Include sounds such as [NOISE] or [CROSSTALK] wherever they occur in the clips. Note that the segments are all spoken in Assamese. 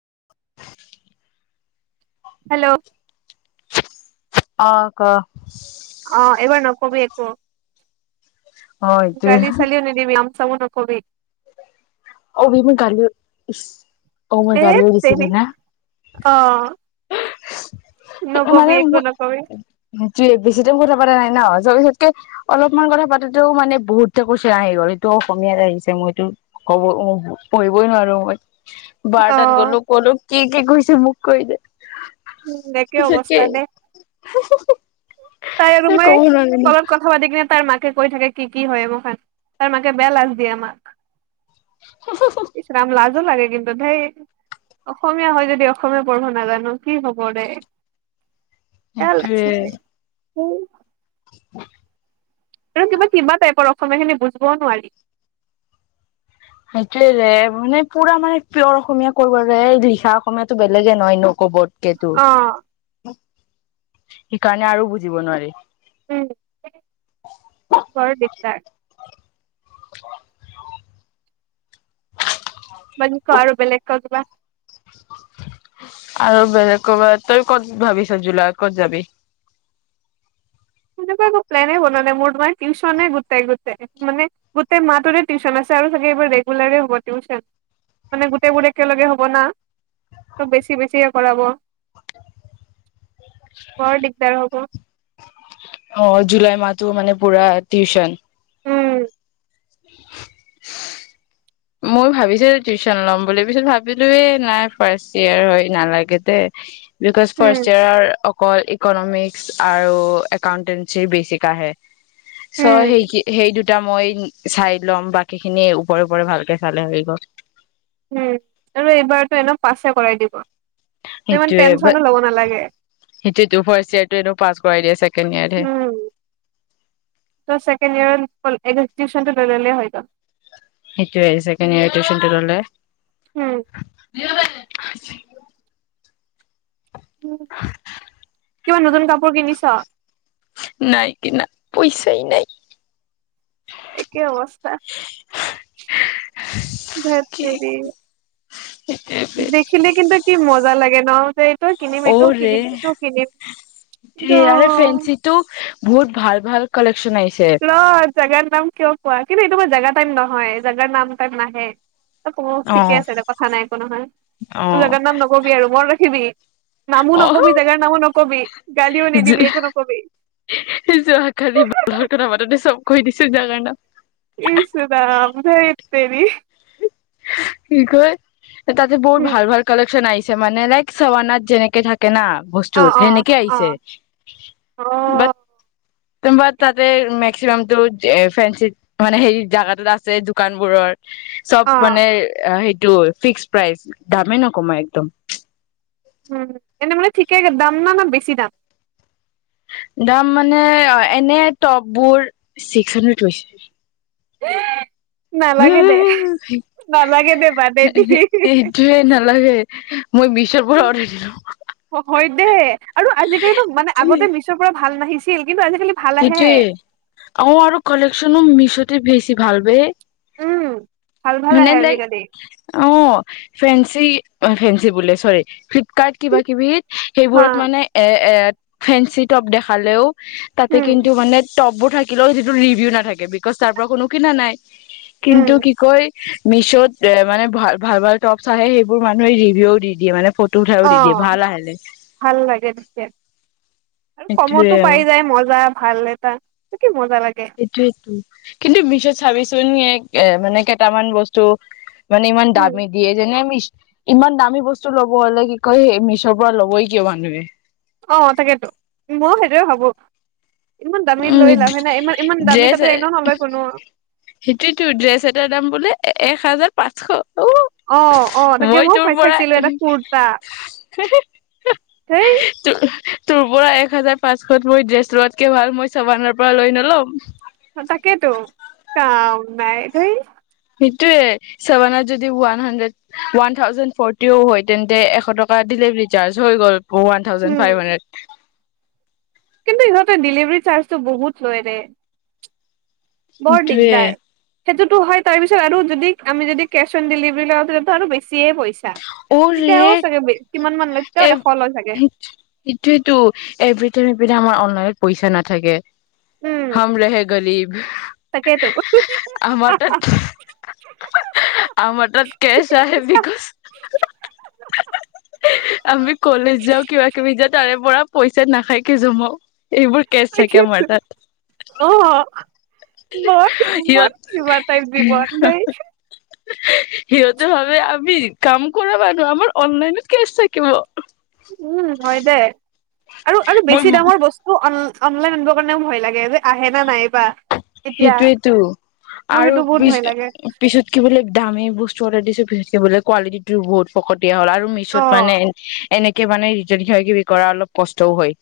[INAUDIBLE] হেল্ল'। অ', ক'। অ', এবাৰ নকবি একো। গালি চলিও নেদিবি নাম চামো ক'বি। অবে মই গালী। এ তেৰি অ'। মানে নকবি একো নকবি মোৰে বেছি টাইম কথা পতা নাই ন' [UNINTELLIGIBLE] তে অলপমান কথা পাতোতেও মানে বহুততে কোৱেচ্চন আহি গ'ল এইটো অসমীয়াত আহিছে মোৰটো ক'ব পঢ়িবই নোৱাৰো মই। অ বাৰটাত গ'লো ক'লো কি কি কৈছে মোক কৈ দে। উম, একে পিছতকে অৱস্থা দে তাই আৰু এই মই ক'ব নোৱাৰো ন অলত কথা পাতি কিনে তাই মাক কৈ থাকে কি কি হয় এ খান তাৰ মাকে বেয়া লাজ দিয়ে আমাক। ইছ ৰাম লাজ লাগে কিন্তু ঢেৰ অসমীয়া হয় যদি অসমীয়া পঢ়িব নাজানো। কি হ'ব দে। সেইটোয়ে [UNINTELLIGIBLE] উম। [INAUDIBLE] আৰু কিবা কিবা টাইপৰ অসমীয়া খিনি বুজিবও নোৱাৰি। সেইটোৱে ৰে মানে পুৰা মানে পিয়ৰ অসমীয়া কৰ ৰে লিখা অসমীয়াতো বেলেগে নহয় নো ক'বতকে তোৰ। অ সেইকাৰণে আৰু বুজিব নোৱাৰি। উ বৰ দিগদাৰ উ মই বাকী ক আৰু বেলেগ ক কিবা আৰু বেলেগ কব তই ক'ত ভাবি চ জুলাইত ক'ত যাবি তেনেকুৱা একো প্লেনে বনোৱা নাই মোৰ তোমাৰ টিউচনে গোতাই গোতাই মানে গোটেই মাহটোৰে টিউচন আছে আৰু চাগে এইবাৰ ৰেগুলাৰে হ'ব টিউচন মানে গোটেইবোৰে একেলগে হ'ব না ত বেছি বেছিকে কৰাব বৰ দিগদাৰ হ'ব অ জুলাই মাহতো মানে পুৰা টিউচন উম উ মইও ভাবিছিলো টিউচন ল'ম বুলি পিছত ভাবিলোৱে নাই ফাৰ্ষ্ট ইয়েৰ হয় নালাগে দে বিকউজ ফাৰ্ষ্ট উম ইয়েৰৰ কল ইকনমিক্স আৰু একাউন্টেঞ্চিৰ বেচিক আহে চ উম সেইক সেই দু দুটা মই চাই ল'ম বাকী খিনি ওপৰে ওপৰে ভাল কে চালে হৈ গ'ল উম আৰু এইবাৰতো এনেও পাছে কৰাই দিব ত ইমান সেইটোৱে বা টেনচনো ল'ব নালাগে সেইটোৱে টো ফাৰ্ষ্ট ইয়েৰ টো এনেও পাছ কৰাই দিয়ে ছেকেণ্ড ইয়ৰত হে উম ছেকেণ্ড ইয়েৰ ল ল টিউচনটো হৈ গ'ল সেইটোৱেই ছেকেণ্ড ইয়েৰৰ টিউচনটো ল'লে উম আছে কিমান নতুন কাপোৰ কিনিছ নাই কি নাই পইচাই নাই একে অৱস্থা ভ [UNINTELLIGIBLE] দেখিলে কিন্তু কি মজা লাগে নলবাৰী অ ৰে কিন্তু সেয়াৰে ফেন্ঞ্চিটো বহুত ভাল ভাল কালেকচন আহিছে। ৰ জেগাৰ নাম কিয় কোৱা কিন্তু এইটো মই জেগা টাইপ নহয় জেগাৰ নাম টাইপ নাহে ত ঠিকে অ', আছে এ কথা নাই একো নহয় তোৰ অ'। জেগাত নাম নকবি আৰু মনত ৰাখি [UNINTELLIGIBLE] [INAUDIBLE] নামো অহ, নকবি জেগাৰ নামো নক কবি গালিও নিদিবি একো নকবি যোৱা কালি ভালৰ কথা মাতোতে চব কৈ দিছো যাৰ কাৰণে কিছদা [INAUDIBLE] আম হেইত তেৰি সক তা বুত উম ভাল ভালেক্চন আহিছে মানে লাইক চৱানাত যেনেকে থাকে ন অ বস্তুত অ সেনেকে অ আহিছে অ বাট া তাতে মেক্সিমাম তটো ফেঞ্চি মানে হে জাগাত আছে দোকানবোৰত অ মানে অ সেইটো ফিক্স প্ৰাইচ দামে ন কমাই একদম উম এনে মানে ঠিকে দাম ন ন বেছি দাম দাম মানে এনে টপবোৰ ছিক্স হাণ্ড্ৰেড হৈছে নালাগে দে নালাগে দে মানাই দি সেইটোয়ে নালাগে মই বিশ্বৰ পৰা উঠছিলো হয় দে আৰু আজিকালিতো মানে আগতে মিছৰ পৰা ভাল নাহিছিল কিন্তু আজিকালি ভাল আহে সেইটোৱে অ আৰু কালকশ্যনো মিছ বেছি ভাল ব উম, ভাল ভাল মানে আহে লাইক আজিকালি। অ ফেন্ঞ্চি অ ফেঞ্চি বোলে চৰি ফ্লিপকাৰ্ট কিবা কিবি হা, সেইবোৰত মানে এ এ ফেসি টপ দেখালেও তাতে উম, কিন্তু মানে টপবোৰ থাকে ক যিটো ৰিভিউ নাথাকে বিকজ তাৰ পৰা কোনো কিনা নাই উম, কিন্তু কি কয় মিছত এ মানে ভ ভাল ভাল টপছ আহে সেইবোৰ মানুহে ৰিভিউ দি দিয়ে মানে উঠাইও অ দি দিয়ে ভাল আহিলে ভাল লাগে তেছে আৰু সেইটোয়ে কমতো আৰু পাই যায় মজা ভাল নটা ত কি মন এইটোয়েইটোো কিন্তু পিছত চাবিচোন এ মানে কেইটামান বস্তু মানে ইমান উম, দামী দিয়ে যেনে আমি ইমান দামী বস্তু ল'ব হলে কি কয় মিছৰ পৰা ল'বই কিয় মানুহে অ তাকেতো ময় সেইটয়ে ভাবো ইমান দামী উম লৈ লাভে নে ইমান ইমান দামী তাতে এনেও নলয় কোনো সেইটোয়েতো ড্ৰেছ এটাৰ দাম বোলে এক হাজাৰ পাঁচশ উ অ অ তাকে মই তোৰ ভাই পৰা চাইছিলো এটা কুৰ্তা দেই তোৰ তোৰ পৰা এক হাজাৰ পাঁচশত মই ড্ৰেছ লোৱাতকে ভাল মই চাবানৰ পৰা লৈ নলম তাকেইেতো কাম নাই ধেই সেইটোয়ে চছেভেনত যদি ওৱান হাড্ৰেড ওৱান থাউজেনড ফৰ্টিও হয় তেন্তে এশ টকা ডেলিভাৰী চাৰ্জ হৈ গ'ল ওৱান থাউজণ্ড উম, ফাইভ হাণ্ড্ৰেড কিন্তু ইহঁতে ডেলিভাৰী চাৰ্জটো বহুত লয় ৰে বৰ সেইটোয়ে দিগদাৰ সেইটোতো হয়, তাৰ পিছত আৰু যদি আমি যদি কেচ অন ডেলিভাৰী লওঁ তেতিয়ো আৰু বেছিয়ে পৰিছে। অ' ৰে মান লয় এ তেতিয়াও এশ লয় চাগে সেইট সেইটোৱেটো এব্ৰিটাইম [UNINTELLIGIBLE] এপি আমাৰ অনলাইন পইচা নাথাকে উম হম ৰেহে গৰিব তাকেইতো। আমাৰ তাত আমাৰ তাত কেচ ঠিকে আহে কৈছা। বিকচ আমি কলেজ যাওঁ কিবা কিবি যাওঁ তাৰে পৰা পইচা নাখাইকে জমাও এইবোৰ কেচ থাকে আমাৰ তাত অ' ম ম সিহঁত বাতাই দ দি বন দাইছে [UNINTELLIGIBLE] [UNINTELLIGIBLE] সিহঁতে ভাবে আমি কাম কৰা মানুহ আমাৰ অনলাইনত কেচ থাকিব উম' হয় দে। আৰু আৰু মই বেছি দামৰ বস্তু অন অনলাইন আনিবৰ কাৰণেও ভয় লাগে যে আহে নে নাহে বা সেইটোৱেইটো আৰু বহুত পি ভয় লাগে পিছত কি বোলে দামী বস্তু অৰ্ডাৰ দিছো পিছত সেই বোলে কোৱালিটিটো বহুত ফকতিয়া। দিয়া হ'ল আৰু মেশ্যত অ'। মানে এনেকে মানে ৰিটাৰ্ণ কিবা কিবি কৰা অলপ কষ্টও হয়।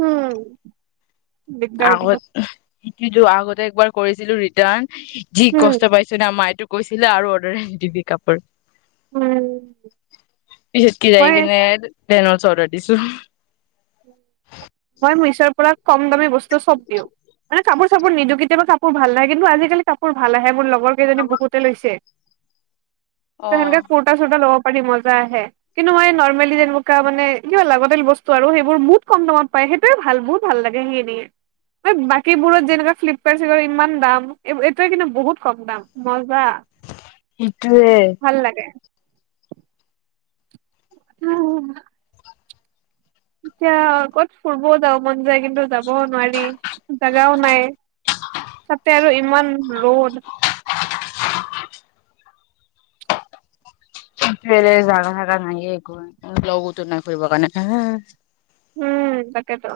উম' দিগদাৰ আগত বহুত কিন্তু আগতে একবাৰ কৰিছিলো ৰিটাৰ্ণ কি উম, কষ্ট পাইছে না মায়টো কৈছিলে আৰু অৰ্ডাৰ দিবি কাপোৰ উম, পিছত কে যায় মই কিনে বেন [UNINTELLIGIBLE] চৌধ অৰ্ডাৰ দিছো [UNINTELLIGIBLE] মই মিশ্ব'ৰ পৰা কম দামী বস্তু চব দিও মানে কাপোৰ চাপোৰ নিদিওঁ কেতিয়াবা কাপোৰ ভাল নাহে, কিন্তু আজিকালি কাপোৰ ভাল আহে মোৰ লগৰ লগৰ কেইজনী বহুতে লৈছে তই হেনেকে কুৰ্তা চোৰ্তা ল'ব কাপোৰ কানি মজা আহে, কিন্তু মই এই নৰ্মেলি যেনেকুৱা মানে কিবা লাগতিয়াল বস্তু আৰু বহুত কম দামত পাই সেইটোয়ে ভাল বহুত ভাল লাগে সেইখিনি, আৰু বাকী বোৰত যেনেকুৱা ফ্লিপকাৰ্ট শ্লিপকাৰ্টত ইমান দাম এইটোৱে কিন্তু বহুত কম দাম মজ্জা উ' ভাল লাগে উম'। এতিয়া কৰবাত ফুৰিবও যাব মন যায় কিন্তু যাব নোৱাৰি। জাগাও নাই তাতে আৰু উমন ৰড জাগা থাগা নাই একো লগোতো নাই ফুৰিবৰ কাৰণে উম তাকেইেতো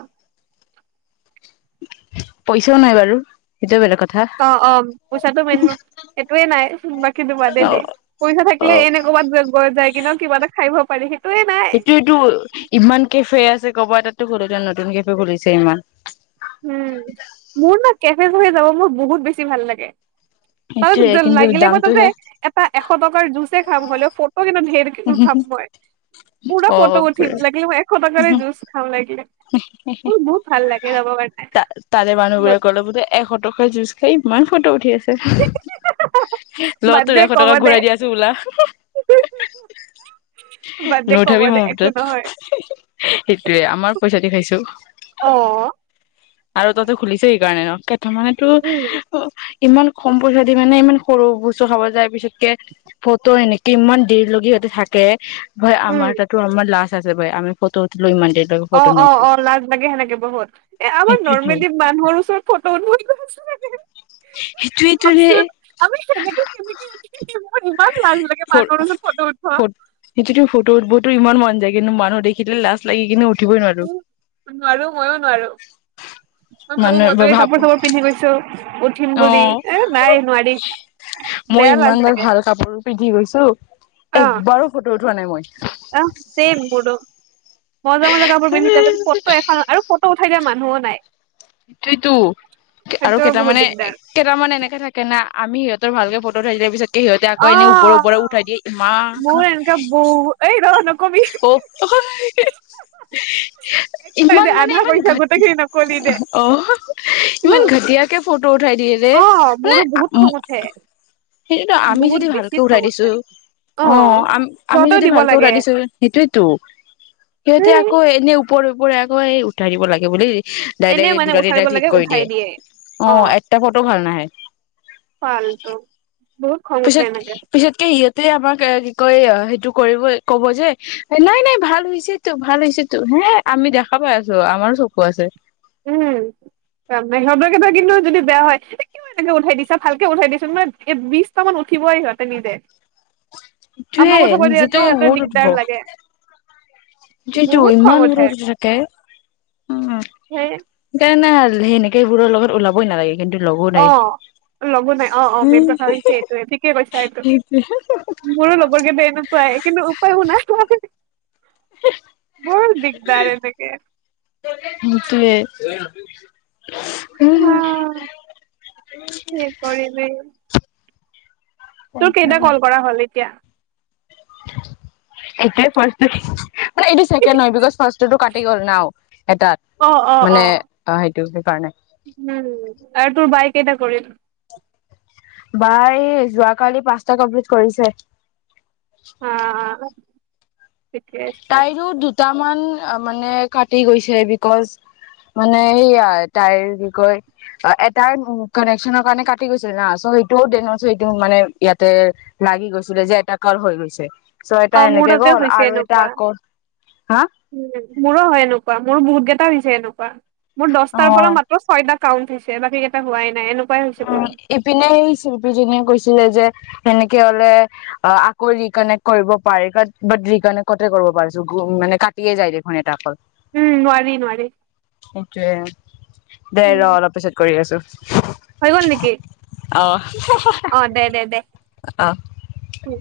পইচাও নাই বাৰু সেইটোও বেলেগ কথা অ অ পইচাটো ম এইটোয়ে নাই বাকী দু বাদেই অ দেই পইচা থাকিলে অ এনে ক'ৰবাত গ যায় কিব এ খাব পাৰি সি সেইটো এইটো ইমান কেফে আছে গ'ব এতো ঘৰোতে নতুনকেইে ঘূৰিছে ইমান উম মোৰ ন কেফে ভ যাব মোৰ বহুত বেছি ভাল লাগে সেইটোয়ে তাৰ কিন্তু লাগিলে মই তাতে দামটোহে এটা এশ টকাৰ জুজ খাম হ'লে অ কিন্তু ধেৰ উঠাম মই পুৰা অ ফটো উঠিম লাগিলে মই এশ টকাৰ জুচ খাম লাগিলে মোৰ বহুত ভাল লাগে ৰব পাৰ ত তাৰে মানুহ গোৰে কলে বোধে এশ টকা জুচ খাই মা ফটো উঠি আছে ল বাদ তো দে এশ ক'ব টকা দে ঘূৰাই দিয়া আছো বলা বাদ দে ক'ব নুথাবি দে মোৰ একো বটত নহয় সেইটোৱে আমাৰ পইচা দি খাইছো অ আৰু তহতে খুলিছে সেইকাৰণে ন তাৰ মমানেতো উম অ ইমান কম পইচা দি মানে ইমান সৰু বস্তু খাব যায় পিছতকে ফটো এনেকে ইমান দেৰি লগি হতে থাকে হয় উম আমাৰ তাতো আমাৰ লাষ্ট আছোই আমি ফটো উঠিলো ইমান দ অ অ অ ল লাগে সেনেকে বহুত এ আমাৰ সেইটোয়েতো নৰ্মেলি মানুহৰ ওচৰত ফটো উ সেইটোৱেইটো অকচ ৰে আমিমম উ সটো ফটো উঠবতো ইমান মন যায় কিন্তু মানুহ দেখিলে লাজ লাগ কিন্তু উ উ নোৱাৰো ময়ো নোৱাৰো মই ভাবো মানুহে মনে ভাব কাপোৰ চাপোৰ পিন্ধি গৈছো উঠিন অ বুলি এ নাই নোৱাৰি মই বেয়া ইমান লাজ বাৰ চাগে ভাল কাপোৰ পিন্ধি গৈছো একবাৰো ফটো যোৱা নাই মই অহ চেম মোৰো মজা মজা কাপোৰ পিন্ধি যায় সেইটোৱেইটো ফটো এখন আৰু ফটো উঠাই [INAUDIBLE] ম নাই সইটোৱেটো আৰু সেইটোৱে বহুত কেইটামানে দিগদাৰ কেইটামান এনেকে থাকে না আমি সিহঁতৰ ভালকে ফটো থাকিলে পিত সিসহতে আকৌ এনে ওপৰে ওপৰে উঠাই অ', দিয়ে মোৰ ইমান এনেকা বহু এই ৰ নকবি অ [UNINTELLIGIBLE] একো নাই ইমান দে মানে আধা ইমান ঘ কৈছা গোটেইখিনি নকলি দে। অ [INAUDIBLE] ইমান ঘাটিয়াকে ফটো উঠাই মানে অ', মোৰো বহুত খং উঠে [UNINTELLIGIBLE] সেইটোতো আমি বহুত যদি বেছি ভালকে খং উঠাই দিছো উঠে অ আ আমি সিহঁতেও যদি দিব ভালকে লাগে উৰাই দিছো সেইটোয়তো সিহঁতে ধেই আকৌ এনে ওপৰ ওপৰে আকৌ এই উঠাই দিব লাগে বুল এনে ডাইৰে্ট মানে দুটা তিনিটা উঠাব ক্লিক লাগে কৰি উঠাই দিয়ে অ এটা ফটো ভাল নাহে ফালটো বহুত খং উঠে পিছত এনেকে পিছতকে ই ত আমাক কি কয় সেইটো কৰিব কব যে নাই নাই ভাল হৈছে তো ভাল হৈছে তো হে আমি দেখা পাই আছো আমাৰ চকু আছে উমে সহঁ কেইটা কিন্তু যদি বেয়া হয় কিয় এনেকে উঠাই দিছা ভালকে উঠাই দিছোন মানে এ বিশটামান উঠিবৈ সিহঁতে নিজে টোৱে আমাক উঠাব দিয়াতে নিজেটো সিহঁতৰ বহুত উঠিব দিগদাৰ লাগে যিটো বহুত খং ইমান ৰ উঠে যকে উম সেই গাই না সেনেকে বোৰৰ লগত ওলাবই নালাগে কিন্তু লগো অ নাই লগো নাই অ অ মেইন উম কথা হৈছে এইটোৱে ঠিকেই কৈছা এইটো সেইটোৱে মোৰো লগৰ কেইটা এনেকুৱাই কিন্তু উপায়ও নাই বৰ দিগদাৰ এনেকে [UNINTELLIGIBLE] টোৱে অ কৰিবি তোৰ কেইটা কল কৰা হ'ল এতিয়া এটাই ফাৰ্ষ্ট [INAUDIBLE] মান এইটো ছেকেড হয় বিকজ ফাৰ [INAUDIBLE] কি গ'ল ন অ অ অ সেইটো সেইকাৰণে উ আৰু তোৰ বাই কেইটা কৰিল বাই যোৱাকালি পাঁচটা কমপ্লিট কৰিছে হা [UNINTELLIGIBLE] ঠিকে আছে মান মানে কাটি গৈছে বিকজ মানে এইয়া তাইৰ কি কয় এটাই কানেকশচনৰ কাৰণে কাটি গৈছিল না চ' সেইটোও ডনৰ সেইটো মানে ইয়াতে লাগি গৈছিলে যে এটা কাল হৈ গৈছে অ ছয়টা মোৰ এনেকে তাতে গ'ল হৈছে আৰু এটা এনেকুৱা হা উম, মোৰো হয় এনেকুৱা মোৰ মোৰ বহুত কেইটা হৈছে এনেকুৱা। মোৰ দহটাৰ অ পৰা মাত্ৰ ছয়টা কাউণ্ট হৈছে বাকিকেটা হোৱাই নাই এনে অ', ইপিনে সেই চিল্পীজনীয়ে কৈছিলে যে সেনেকে হ'লে অ', আকৌ ৰিকানেক্ট কৰিব পাৰি বাত বাত ৰিকানেক্টতে কৰিব পাৰিছো মানে কাটিয়ে যায় দেখোন এটা কল। উম, নোৱাৰি, নোৱাৰি। সেইটোয়ে দে উম ৰ অলপ পিছত কৰি আছো। হৈ গ'ল নেকি? অ'। অ', দে, দে, দে। অ'। উম